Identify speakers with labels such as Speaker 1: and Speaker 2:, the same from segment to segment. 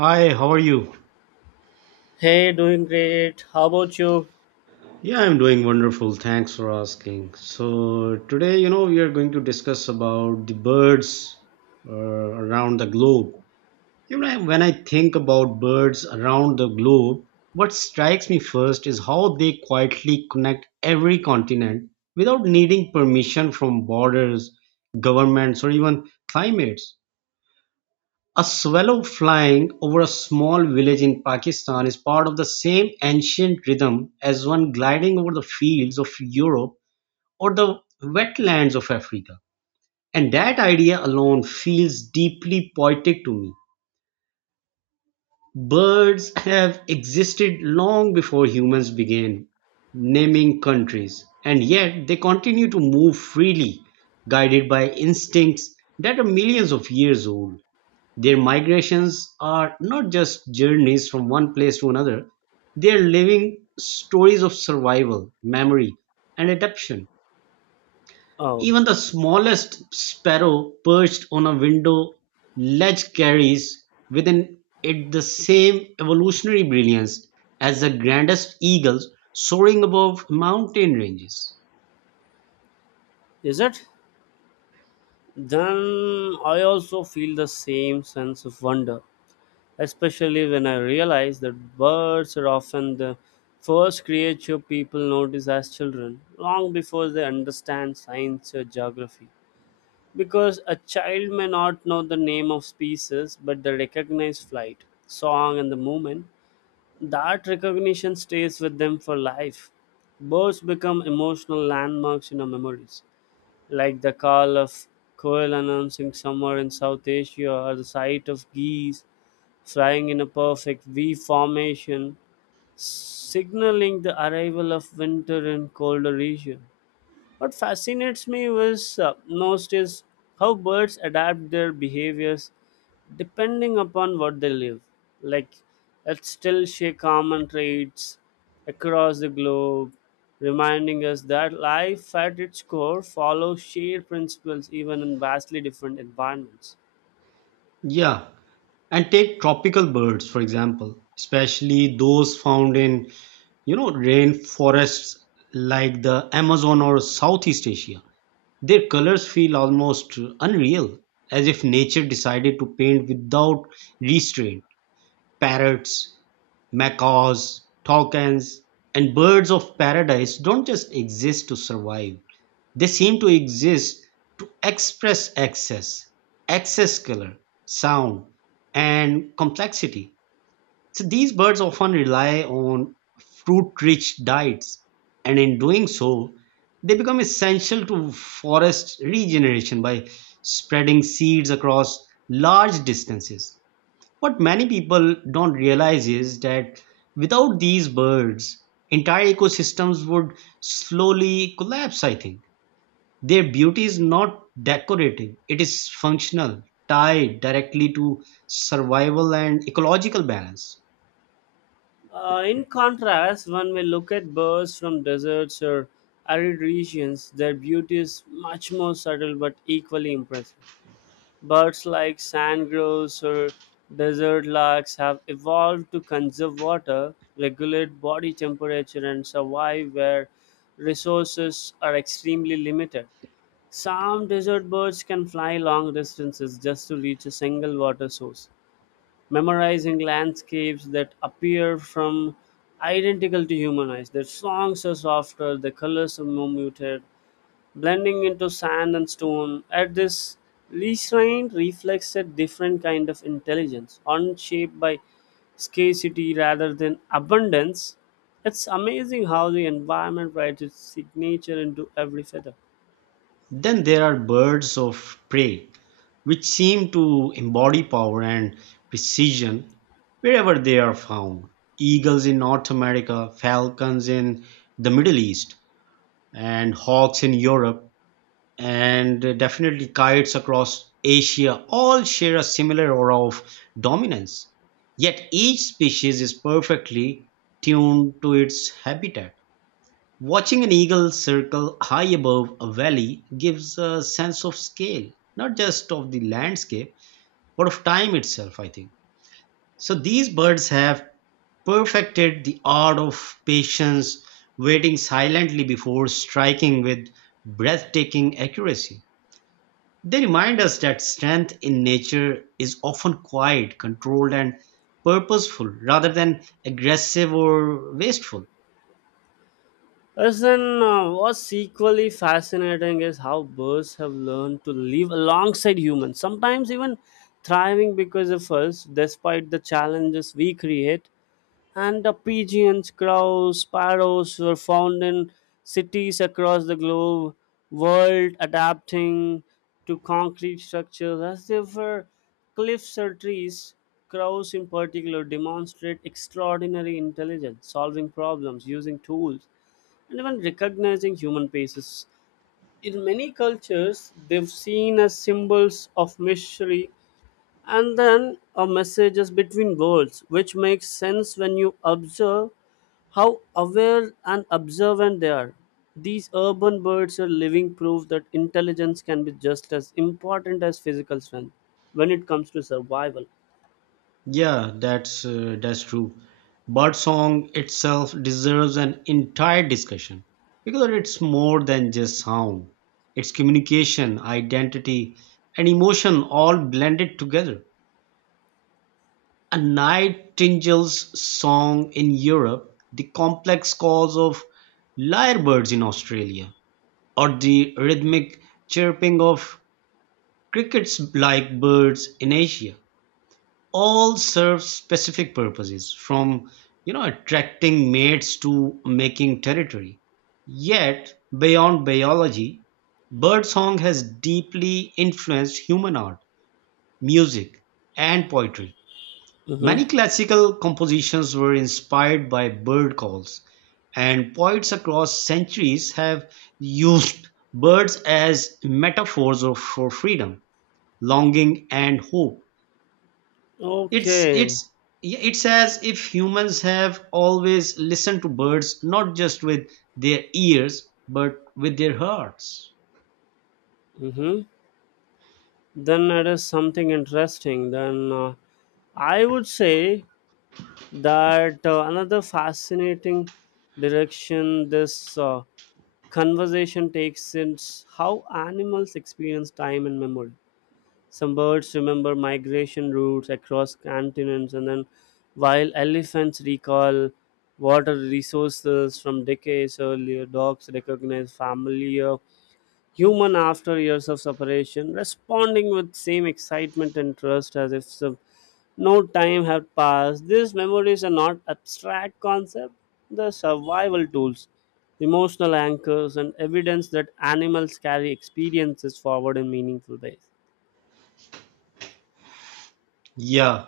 Speaker 1: Hi, how are you?
Speaker 2: Hey, doing great. How about you?
Speaker 1: Yeah, I'm doing wonderful. Thanks for asking. So, today, we are going to discuss about the birds around the globe. You know, when I think about birds around the globe, what strikes me first is how they quietly connect every continent without needing permission from borders, governments, or even climates. A swallow flying over a small village in Pakistan is part of the same ancient rhythm as one gliding over the fields of Europe or the wetlands of Africa. And that idea alone feels deeply poetic to me. Birds have existed long before humans began naming countries, and yet they continue to move freely, guided by instincts that are millions of years old. Their migrations are not just journeys from one place to another, they are living stories of survival, memory, and adaptation.
Speaker 2: Oh,
Speaker 1: Even the smallest sparrow perched on a window ledge carries within it the same evolutionary brilliance as the grandest eagles soaring above mountain ranges.
Speaker 2: is it? Then I also feel the same sense of wonder, especially when I realize that birds are often the first creature people notice as children, long before they understand science or geography. Because a child may not know the name of species, but they recognize flight, song, and the movement. That recognition stays with them for life. Birds become emotional landmarks in our memories, like the call of quail announcing summer in South Asia or the sight of geese flying in a perfect V formation, signaling the arrival of winter in colder regions. What fascinates me was most is how birds adapt their behaviors depending upon what they live. Like, let's still share common traits across the globe, reminding us that life at its core follows shared principles even in vastly different environments.
Speaker 1: Yeah, and take tropical birds, for example, especially those found in, rainforests like the Amazon or Southeast Asia. Their colors feel almost unreal, as if nature decided to paint without restraint. Parrots, macaws, toucans, and birds of paradise don't just exist to survive. They seem to exist to express excess, excess color, sound, and complexity. So these birds often rely on fruit-rich diets, and in doing so, they become essential to forest regeneration by spreading seeds across large distances. What many people don't realize is that without these birds, entire ecosystems would slowly collapse, I think. Their beauty is not decorative, it is functional, tied directly to survival and ecological balance.
Speaker 2: In contrast, when we look at birds from deserts or arid regions, their beauty is much more subtle but equally impressive. Birds like sandgrouse or desert larks have evolved to conserve water, regulate body temperature, and survive where resources are extremely limited. Some desert birds can fly long distances just to reach a single water source, memorizing landscapes that appear from identical to human eyes. Their songs are softer, their colors are more muted, blending into sand and stone. At this, Lichrain reflects a different kind of intelligence, unshaped by scarcity rather than abundance. It's amazing how the environment writes its signature into every feather.
Speaker 1: Then there are birds of prey, which seem to embody power and precision wherever they are found. Eagles in North America, falcons in the Middle East, and hawks in Europe, and definitely kites across Asia all share a similar aura of dominance. Yet each species is perfectly tuned to its habitat. Watching an eagle circle high above a valley gives a sense of scale, not just of the landscape, but of time itself, I think. So these birds have perfected the art of patience, waiting silently before striking with breathtaking accuracy. They remind us that strength in nature is often quiet, controlled, and purposeful rather than aggressive or wasteful.
Speaker 2: Listen, what's equally fascinating is how birds have learned to live alongside humans, sometimes even thriving because of us, despite the challenges we create, and the pigeons, crows, sparrows were found in cities across the globe, world adapting to concrete structures as they were cliffs or trees. Crows, in particular, demonstrate extraordinary intelligence, solving problems, using tools, and even recognizing human faces. In many cultures, they've seen as symbols of mystery and then a message is between worlds, which makes sense when you observe how aware and observant they are. These urban birds are living proof that intelligence can be just as important as physical strength when it comes to survival.
Speaker 1: Yeah, that's true. Birdsong itself deserves an entire discussion because it's more than just sound. It's communication, identity, and emotion all blended together. A nightingale's song in Europe, the complex calls of lyrebirds in Australia, or the rhythmic chirping of crickets like birds in Asia all serve specific purposes from attracting mates to making territory, yet beyond biology birdsong has deeply influenced human art, music, and poetry. Many
Speaker 2: Mm-hmm.
Speaker 1: classical compositions were inspired by bird calls, and poets across centuries have used birds as metaphors of, for freedom, longing, and hope.
Speaker 2: Okay.
Speaker 1: It's Yeah, it's as if humans have always listened to birds not just with their ears but with their hearts.
Speaker 2: Mm-hmm. Then it is something interesting. Then I would say that another fascinating direction this conversation takes is how animals experience time and memory. Some birds remember migration routes across continents, and then while elephants recall water resources from decades earlier, dogs recognize familiar human after years of separation, responding with same excitement and trust as if some, no time had passed. These memories are not abstract concepts; they're survival tools, emotional anchors, and evidence that animals carry experiences forward in meaningful ways.
Speaker 1: Yeah,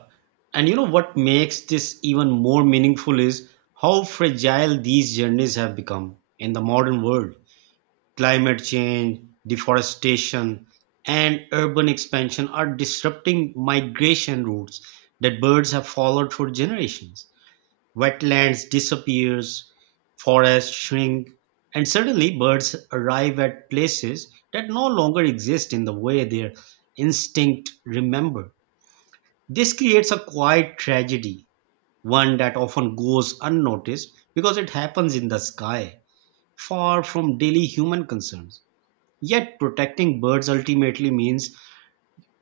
Speaker 1: and you know what makes this even more meaningful is how fragile these journeys have become in the modern world. Climate change, deforestation, and urban expansion are disrupting migration routes that birds have followed for generations. Wetlands disappears, forests shrink, and suddenly birds arrive at places that no longer exist in the way their instinct remember. This creates a quiet tragedy, one that often goes unnoticed because it happens in the sky, far from daily human concerns. Yet protecting birds ultimately means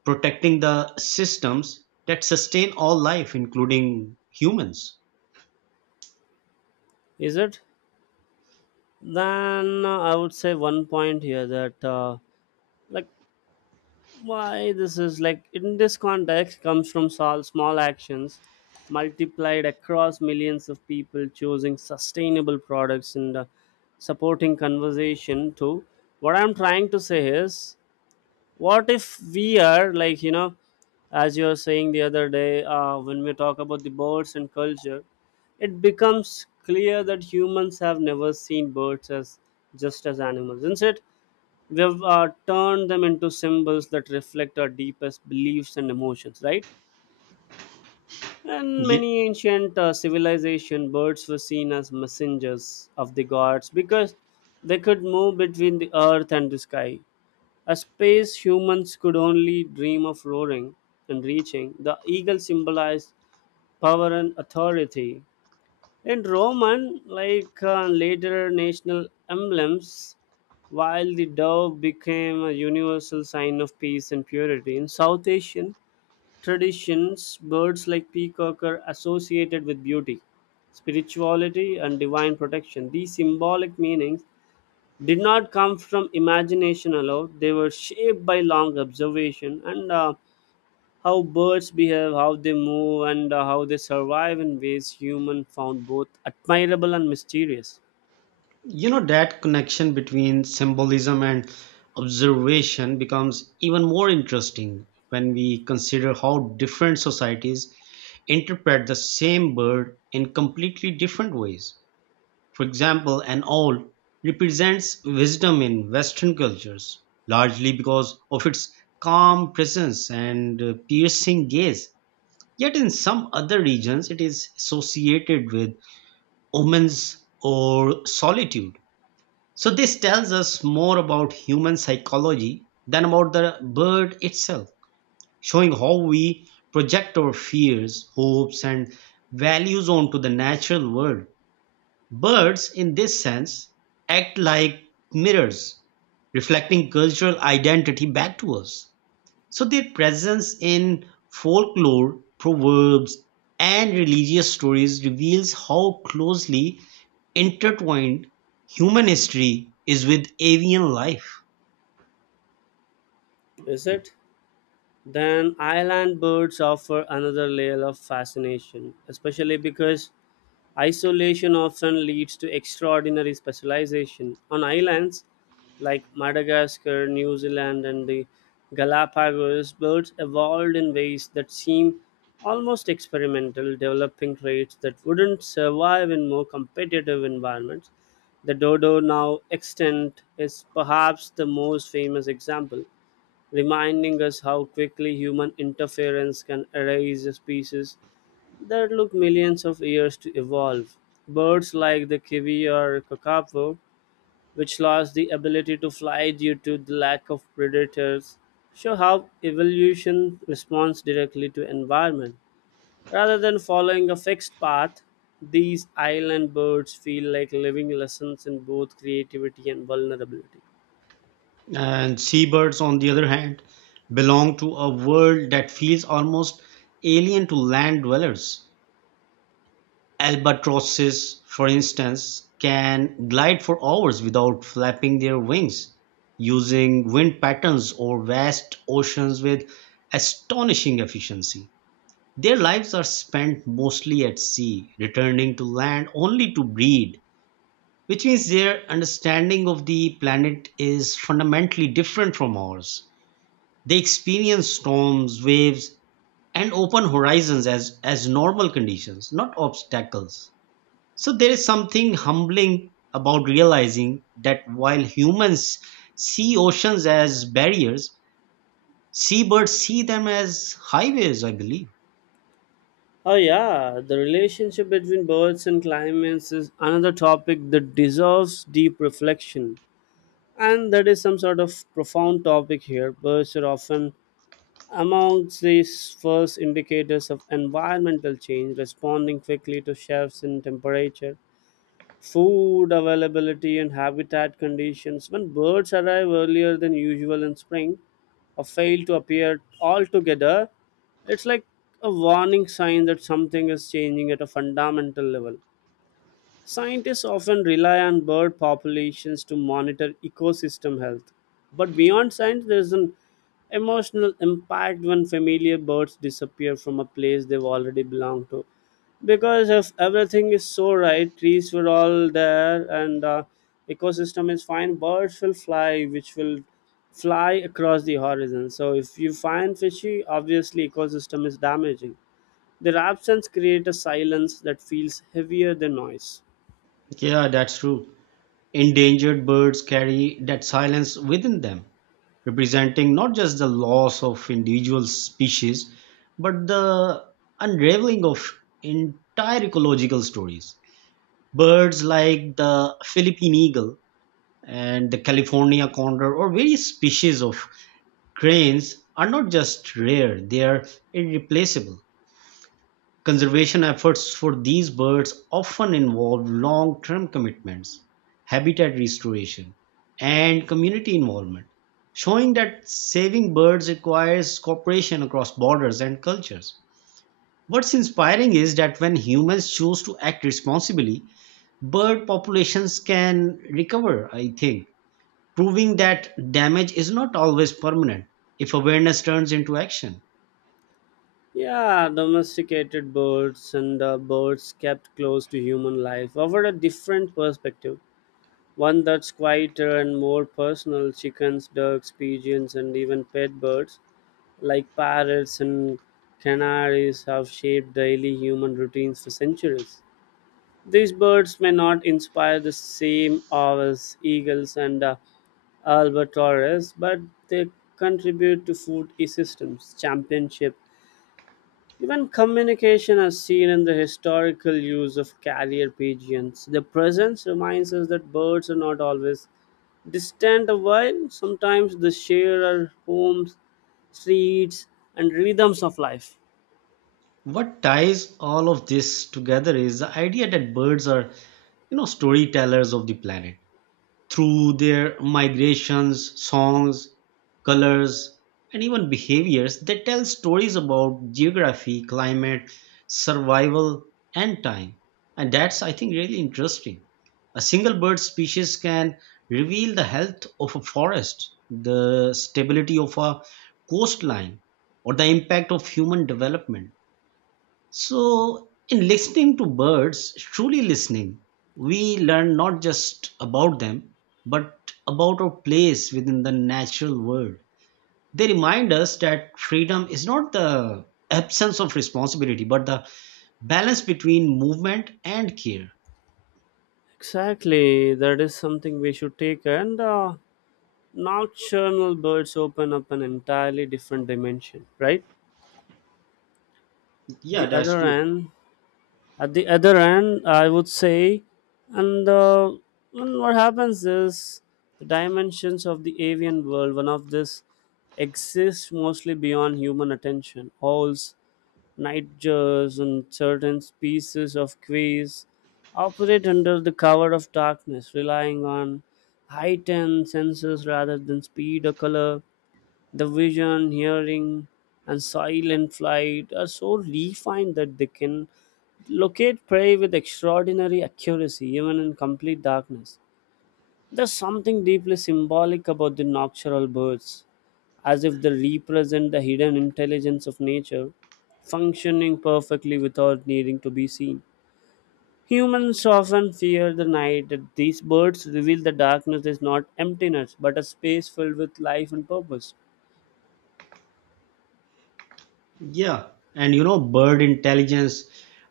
Speaker 1: protecting the systems that sustain all life, including humans.
Speaker 2: Is it? Then I would say one point here that like why this is like in this context comes from small actions multiplied across millions of people choosing sustainable products and supporting conversation too. What I'm trying to say is, what if we are, like, you know, as you were saying the other day, when we talk about the birds and culture, it becomes clear that humans have never seen birds as just as animals. Instead, they've turned them into symbols that reflect our deepest beliefs and emotions, right? And many ancient civilization, birds were seen as messengers of the gods because they could move between the earth and the sky. A space humans could only dream of roaring and reaching, the eagle symbolized power and authority, in Roman, like later national emblems, while the dove became a universal sign of peace and purity. In South Asian traditions, birds like peacock are associated with beauty, spirituality, and divine protection. These symbolic meanings did not come from imagination alone, they were shaped by long observation and how birds behave, how they move, and how they survive in ways human found both admirable and mysterious.
Speaker 1: You know, that connection between symbolism and observation becomes even more interesting when we consider how different societies interpret the same bird in completely different ways. For example, an owl represents wisdom in Western cultures, largely because of its calm presence and piercing gaze. Yet, in some other regions, it is associated with omens or solitude, so this tells us more about human psychology than about the bird itself, showing how we project our fears, hopes, and values onto the natural world. Birds, in this sense, act like mirrors, reflecting cultural identity back to us. So their presence in folklore, proverbs, and religious stories reveals how closely intertwined human history is with avian life.
Speaker 2: Is it? Then island birds offer another layer of fascination, especially because isolation often leads to extraordinary specialization. On islands like Madagascar, New Zealand, and the Galapagos, birds evolved in ways that seem almost experimental, developing traits that wouldn't survive in more competitive environments. The dodo, now extinct, is perhaps the most famous example, reminding us how quickly human interference can erase a species that took millions of years to evolve. Birds like the kiwi or kakapo, which lost the ability to fly due to the lack of predators, show how evolution responds directly to environment. Rather than following a fixed path, these island birds feel like living lessons in both creativity and vulnerability.
Speaker 1: And seabirds, on the other hand, belong to a world that feels almost alien to land dwellers. Albatrosses, for instance, can glide for hours without flapping their wings, using wind patterns or vast oceans with astonishing efficiency. Their lives are spent mostly at sea, returning to land only to breed, which means their understanding of the planet is fundamentally different from ours. They experience storms, waves, and open horizons as normal conditions, not obstacles. So there is something humbling about realizing that while humans see oceans as barriers, seabirds see them as highways, I believe.
Speaker 2: Oh yeah, the relationship between birds and climates is another topic that deserves deep reflection. And that is some sort of profound topic here. Birds are often amongst these first indicators of environmental change, responding quickly to shifts in temperature, food availability, and habitat conditions. When birds arrive earlier than usual in spring or fail to appear altogether, it's like a warning sign that something is changing at a fundamental level. Scientists often rely on bird populations to monitor ecosystem health. But beyond science, there's an emotional impact when familiar birds disappear from a place they've already belonged to. Because if everything is so right, trees were all there and ecosystem is fine, birds will fly, which will fly across the horizon. So if you find fishy, obviously ecosystem is damaging. Their absence creates a silence that feels heavier than noise.
Speaker 1: Yeah, that's true. Endangered birds carry that silence within them, representing not just the loss of individual species, but the unraveling of entire ecological stories. Birds like the Philippine eagle and the California condor, or various species of cranes are not just rare, they are irreplaceable. Conservation efforts for these birds often involve long-term commitments, habitat restoration, and community involvement, showing that saving birds requires cooperation across borders and cultures. What's inspiring is that when humans choose to act responsibly, bird populations can recover, I think, proving that damage is not always permanent if awareness turns into action.
Speaker 2: Yeah, domesticated birds and the birds kept close to human life offered a different perspective, one that's quieter and more personal. Chickens, ducks, pigeons, and even pet birds like parrots and canaries have shaped daily human routines for centuries. These birds may not inspire the same awe as eagles and albatross, but they contribute to food systems, championship, even communication as seen in the historical use of carrier pigeons. Their presence reminds us that birds are not always distant a while sometimes they share our homes, streets, and rhythms of life.
Speaker 1: What ties all of this together is the idea that birds are, you know, storytellers of the planet. Through their migrations, songs, colors, and even behaviors, they tell stories about geography, climate, survival, and time. And that's, I think, really interesting. A single bird species can reveal the health of a forest, the stability of a coastline, or the impact of human development. So, in listening to birds, truly listening, we learn not just about them, but about our place within the natural world. They remind us that freedom is not the absence of responsibility, but the balance between movement and care.
Speaker 2: Exactly, that is something we should take, and nocturnal birds open up an entirely different dimension, right?
Speaker 1: Yeah,
Speaker 2: The
Speaker 1: that's
Speaker 2: other
Speaker 1: true.
Speaker 2: end, at the other end I would say, and uh, and what happens is the dimensions of the avian world, one of this exists mostly beyond human attention. Owls, nightjars, and certain species of quails operate under the cover of darkness, relying on heightened senses rather than speed or color. The vision, hearing, and silent flight are so refined that they can locate prey with extraordinary accuracy, even in complete darkness. There's something deeply symbolic about the nocturnal birds, as if they represent the hidden intelligence of nature, functioning perfectly without needing to be seen. Humans often fear the night that these birds reveal the darkness is not emptiness but a space filled with life and purpose.
Speaker 1: Yeah. And you know, bird intelligence,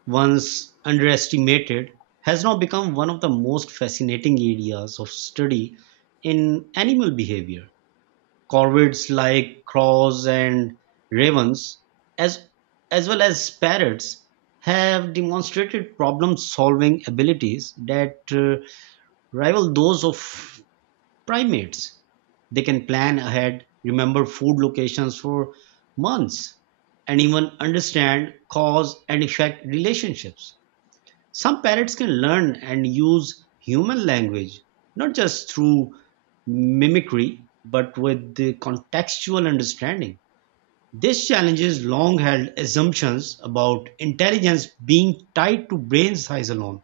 Speaker 1: once underestimated, has now become one of the most fascinating areas of study in animal behavior. Corvids like crows and ravens, as, as well as parrots, have demonstrated problem-solving abilities that rival those of primates. They can plan ahead, remember food locations for months, and even understand cause and effect relationships. Some parrots can learn and use human language, not just through mimicry, but with the contextual understanding. This challenges long held assumptions about intelligence being tied to brain size alone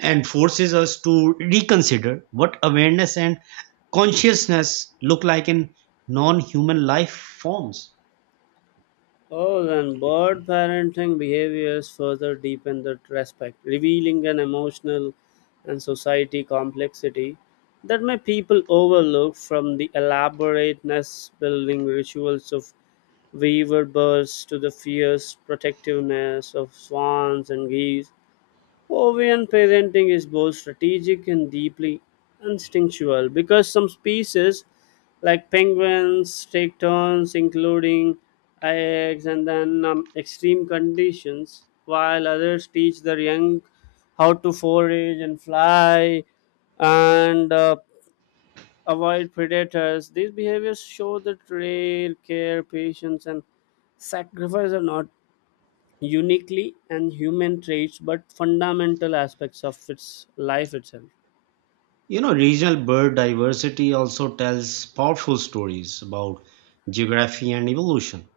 Speaker 1: and forces us to reconsider what awareness and consciousness look like in non human life forms.
Speaker 2: Oh, then bird parenting behaviors further deepen the respect, revealing an emotional and society complexity that may people overlook from the elaborate nest building rituals of weaver birds to the fierce protectiveness of swans and geese. Ovian parenting is both strategic and deeply instinctual because some species, like penguins, take turns, including eggs and then extreme conditions, while others teach their young how to forage and fly and avoid predators. These behaviors show that rare care, patience, and sacrifice are not uniquely and human traits but fundamental aspects of its life itself.
Speaker 1: You know, regional bird diversity also tells powerful stories about geography and evolution.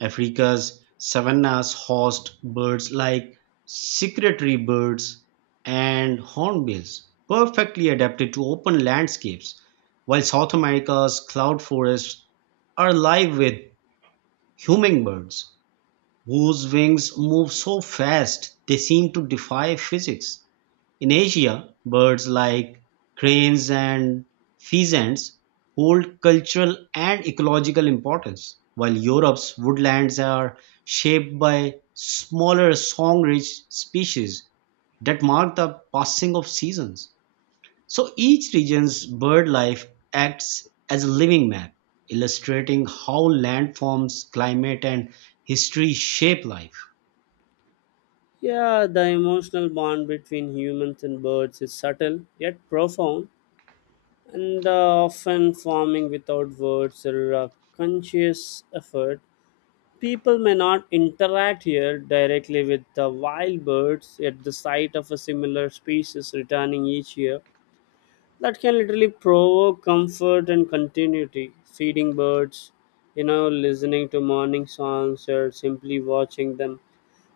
Speaker 1: Africa's savannas host birds like secretary birds and hornbills, perfectly adapted to open landscapes, while South America's cloud forests are alive with hummingbirds whose wings move so fast they seem to defy physics. In Asia, birds like cranes and pheasants hold cultural and ecological importance, while Europe's woodlands are shaped by smaller song-rich species that mark the passing of seasons. So each region's bird life acts as a living map, illustrating how landforms, climate, and history shape life.
Speaker 2: Yeah, the emotional bond between humans and birds is subtle yet profound, and often forming without words or conscious effort. People may not interact here directly with the wild birds, yet the sight of a similar species returning each year that can literally provoke comfort and continuity. Feeding birds, you know, listening to morning songs, or simply watching them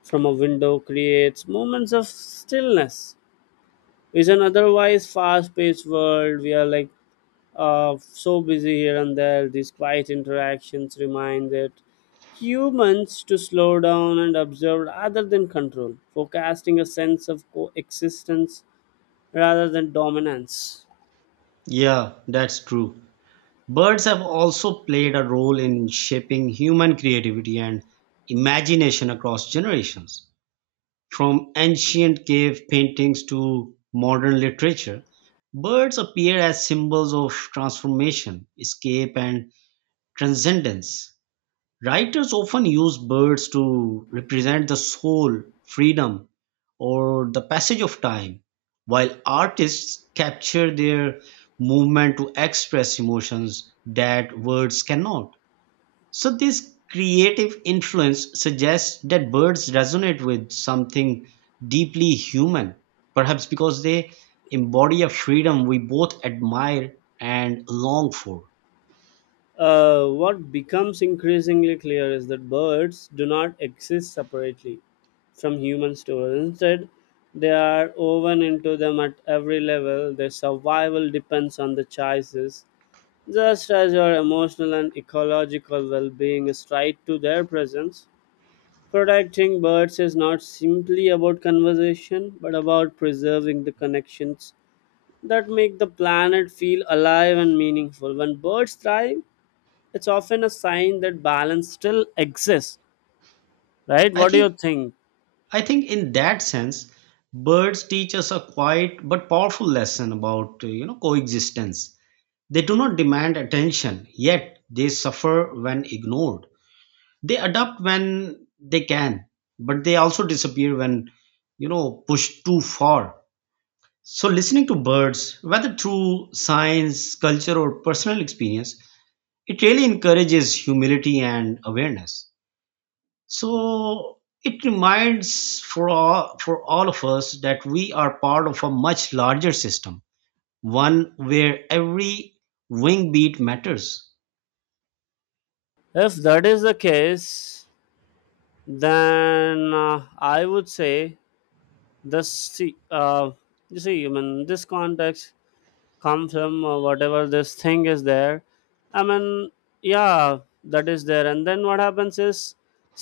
Speaker 2: from a window creates moments of stillness. Is an otherwise fast-paced world. We are like so busy here and there. These quiet interactions remind that humans to slow down and observe rather than control, forecasting a sense of coexistence rather than dominance.
Speaker 1: Yeah, that's true. Birds have also played a role in shaping human creativity and imagination across generations. From ancient cave paintings to modern literature, birds appear as symbols of transformation, escape, and transcendence. Writers often use birds to represent the soul, freedom, or the passage of time, while artists capture their movement to express emotions that words cannot. So, this creative influence suggests that birds resonate with something deeply human, perhaps because they embody a freedom we both admire and long for.
Speaker 2: What becomes increasingly clear is that birds do not exist separately from human stories. Instead, they are woven into them at every level. Their survival depends on the choices, just as our emotional and ecological well being is tied to their presence. Protecting birds is not simply about conservation, but about preserving the connections that make the planet feel alive and meaningful. When birds thrive, it's often a sign that balance still exists. Right,
Speaker 1: I
Speaker 2: what do you
Speaker 1: think
Speaker 2: think?
Speaker 1: I think in that sense, birds teach us a quiet but powerful lesson about you know, coexistence. They do not demand attention, yet they suffer when ignored. They adapt when they can, but they also disappear when, you know, pushed too far. So listening to birds, whether through science, culture, or personal experience, it really encourages humility and awareness. So it reminds for all of us that we are part of a much larger system, one where every wing beat matters.
Speaker 2: If that is the case, then I would say this, see, you see I mean this context comes from whatever this thing is there, I mean, yeah that is there, and then what happens is,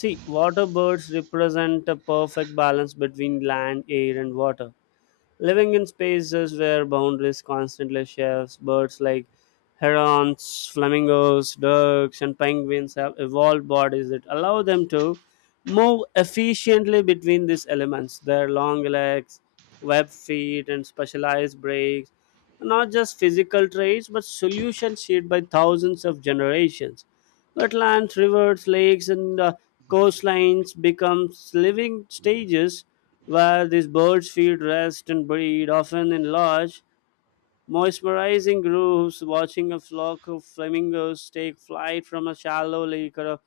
Speaker 2: see, water birds represent a perfect balance between land air and water. Living in spaces where boundaries constantly shifts, birds like herons, flamingos, ducks, and penguins have evolved bodies that allow them to move efficiently between these elements. Their long legs, webbed feet, and specialized brakes are not just physical traits but solutions shaped by thousands of generations. Wetlands, rivers, lakes, and coastlines become living stages where these birds feed, rest, and breed, often in large, mesmerizing groups. Watching a flock of flamingos take flight from a shallow lake or a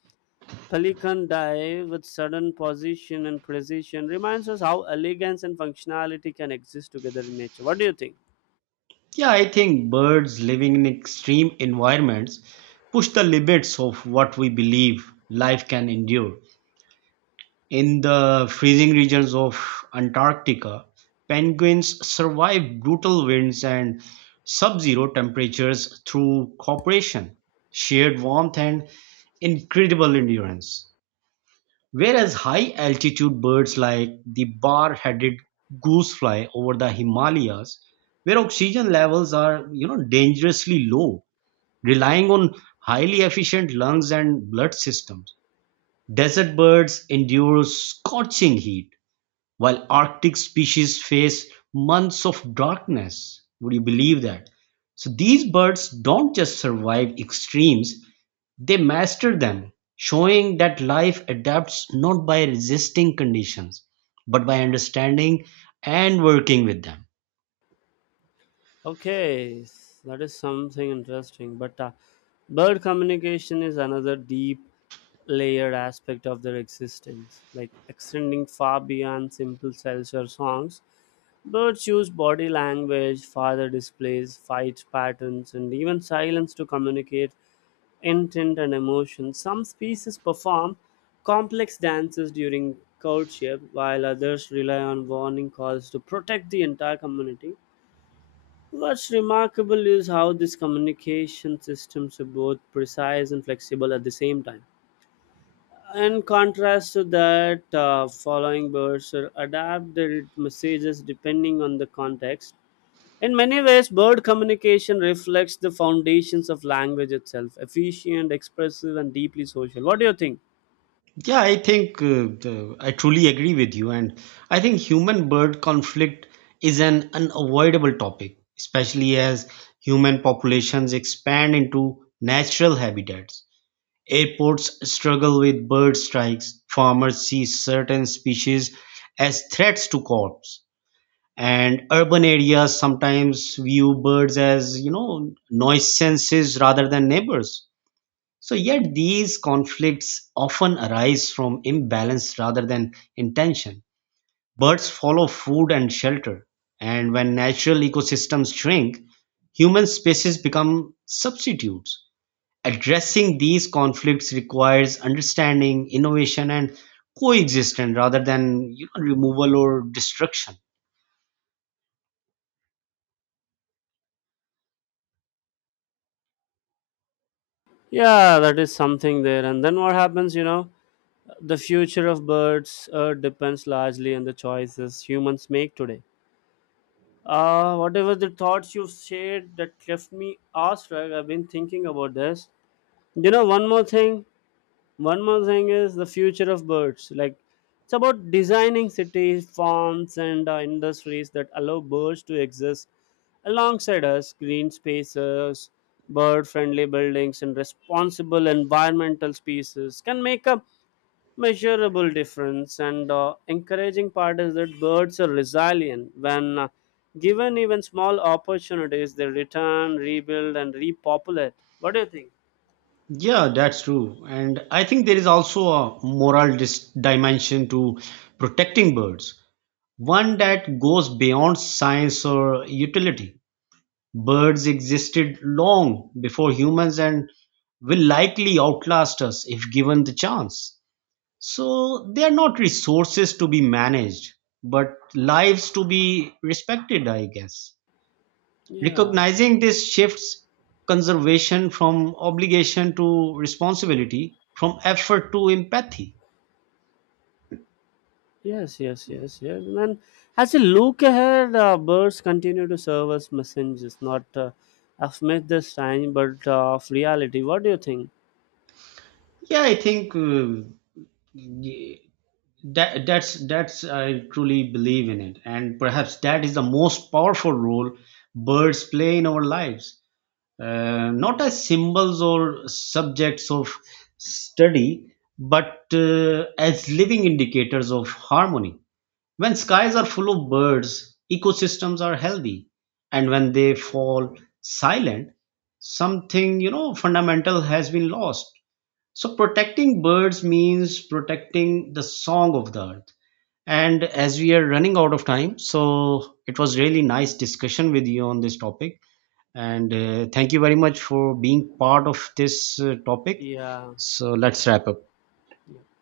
Speaker 2: pelican dive with sudden position and precision reminds us how elegance and functionality can exist together in nature. What do you think?
Speaker 1: Yeah, I think birds living in extreme environments push the limits of what we believe life can endure. In the freezing regions of Antarctica, penguins survive brutal winds and sub-zero temperatures through cooperation, shared warmth, and incredible endurance. Whereas high altitude birds like the bar headed goosefly over the Himalayas, where oxygen levels are, you know, dangerously low, relying on highly efficient lungs and blood systems. Desert birds endure scorching heat while Arctic species face months of darkness. Would you believe that? So these birds don't just survive extremes, they master them, showing that life adapts not by resisting conditions, but by understanding and working with them.
Speaker 2: Okay, that is something interesting. But bird communication is another deep layered aspect of their existence, like extending far beyond simple cells or songs. Birds use body language, father displays, fight patterns, and even silence to communicate intent and emotion. Some species perform complex dances during courtship, while others rely on warning calls to protect the entire community. What's remarkable is how these communication systems are both precise and flexible at the same time. In contrast to that, following birds adapt their messages depending on the context. In many ways, bird communication reflects the foundations of language itself efficient, expressive, and deeply social. What do you think?
Speaker 1: Yeah, I think I truly agree with you. And I think human bird conflict is an unavoidable topic, especially as human populations expand into natural habitats. Airports struggle with bird strikes, farmers see certain species as threats to crops, and urban areas sometimes view birds as, you know, nuisances rather than neighbors, so, yet these conflicts often arise from imbalance rather than intention. Birds follow food and shelter, and when natural ecosystems shrink, human species become substitutes. Addressing these conflicts requires understanding, innovation, and coexistence rather than, you know, removal or destruction.
Speaker 2: Yeah, that is something there. And then what happens, you know, the future of birds depends largely on the choices humans make today. Whatever the thoughts you've shared that left me awestruck, I've been thinking about this. You know, one more thing is the future of birds. Like, it's about designing cities, farms, and industries that allow birds to exist alongside us, green spaces, bird friendly buildings, and responsible environmental species can make a measurable difference, and encouraging part is that birds are resilient when given even small opportunities they return rebuild and repopulate. What do you think?
Speaker 1: Yeah, that's true. And I think there is also a moral dimension to protecting birds, one that goes beyond science or utility. Birds existed long before humans and will likely outlast us if given the chance. So they are not resources to be managed, but lives to be respected, I guess.
Speaker 2: Yeah,
Speaker 1: Recognizing this shifts conservation from obligation to responsibility, from effort to empathy.
Speaker 2: yes, yes, yes, yes, and then as you look ahead, birds continue to serve as messengers not of myth this time but of reality. What do you think?
Speaker 1: Yeah, I think that's I truly believe in it, and perhaps that is the most powerful role birds play in our lives, not as symbols or subjects of study but as living indicators of harmony. When skies are full of birds, ecosystems are healthy, and when they fall silent, something, you know, fundamental has been lost. So protecting birds means protecting the song of the earth, and as we are running out of time, so it was really nice discussion with you on this topic. And thank you very much for being part of this topic.
Speaker 2: Yeah,
Speaker 1: So let's wrap up.
Speaker 2: yeah.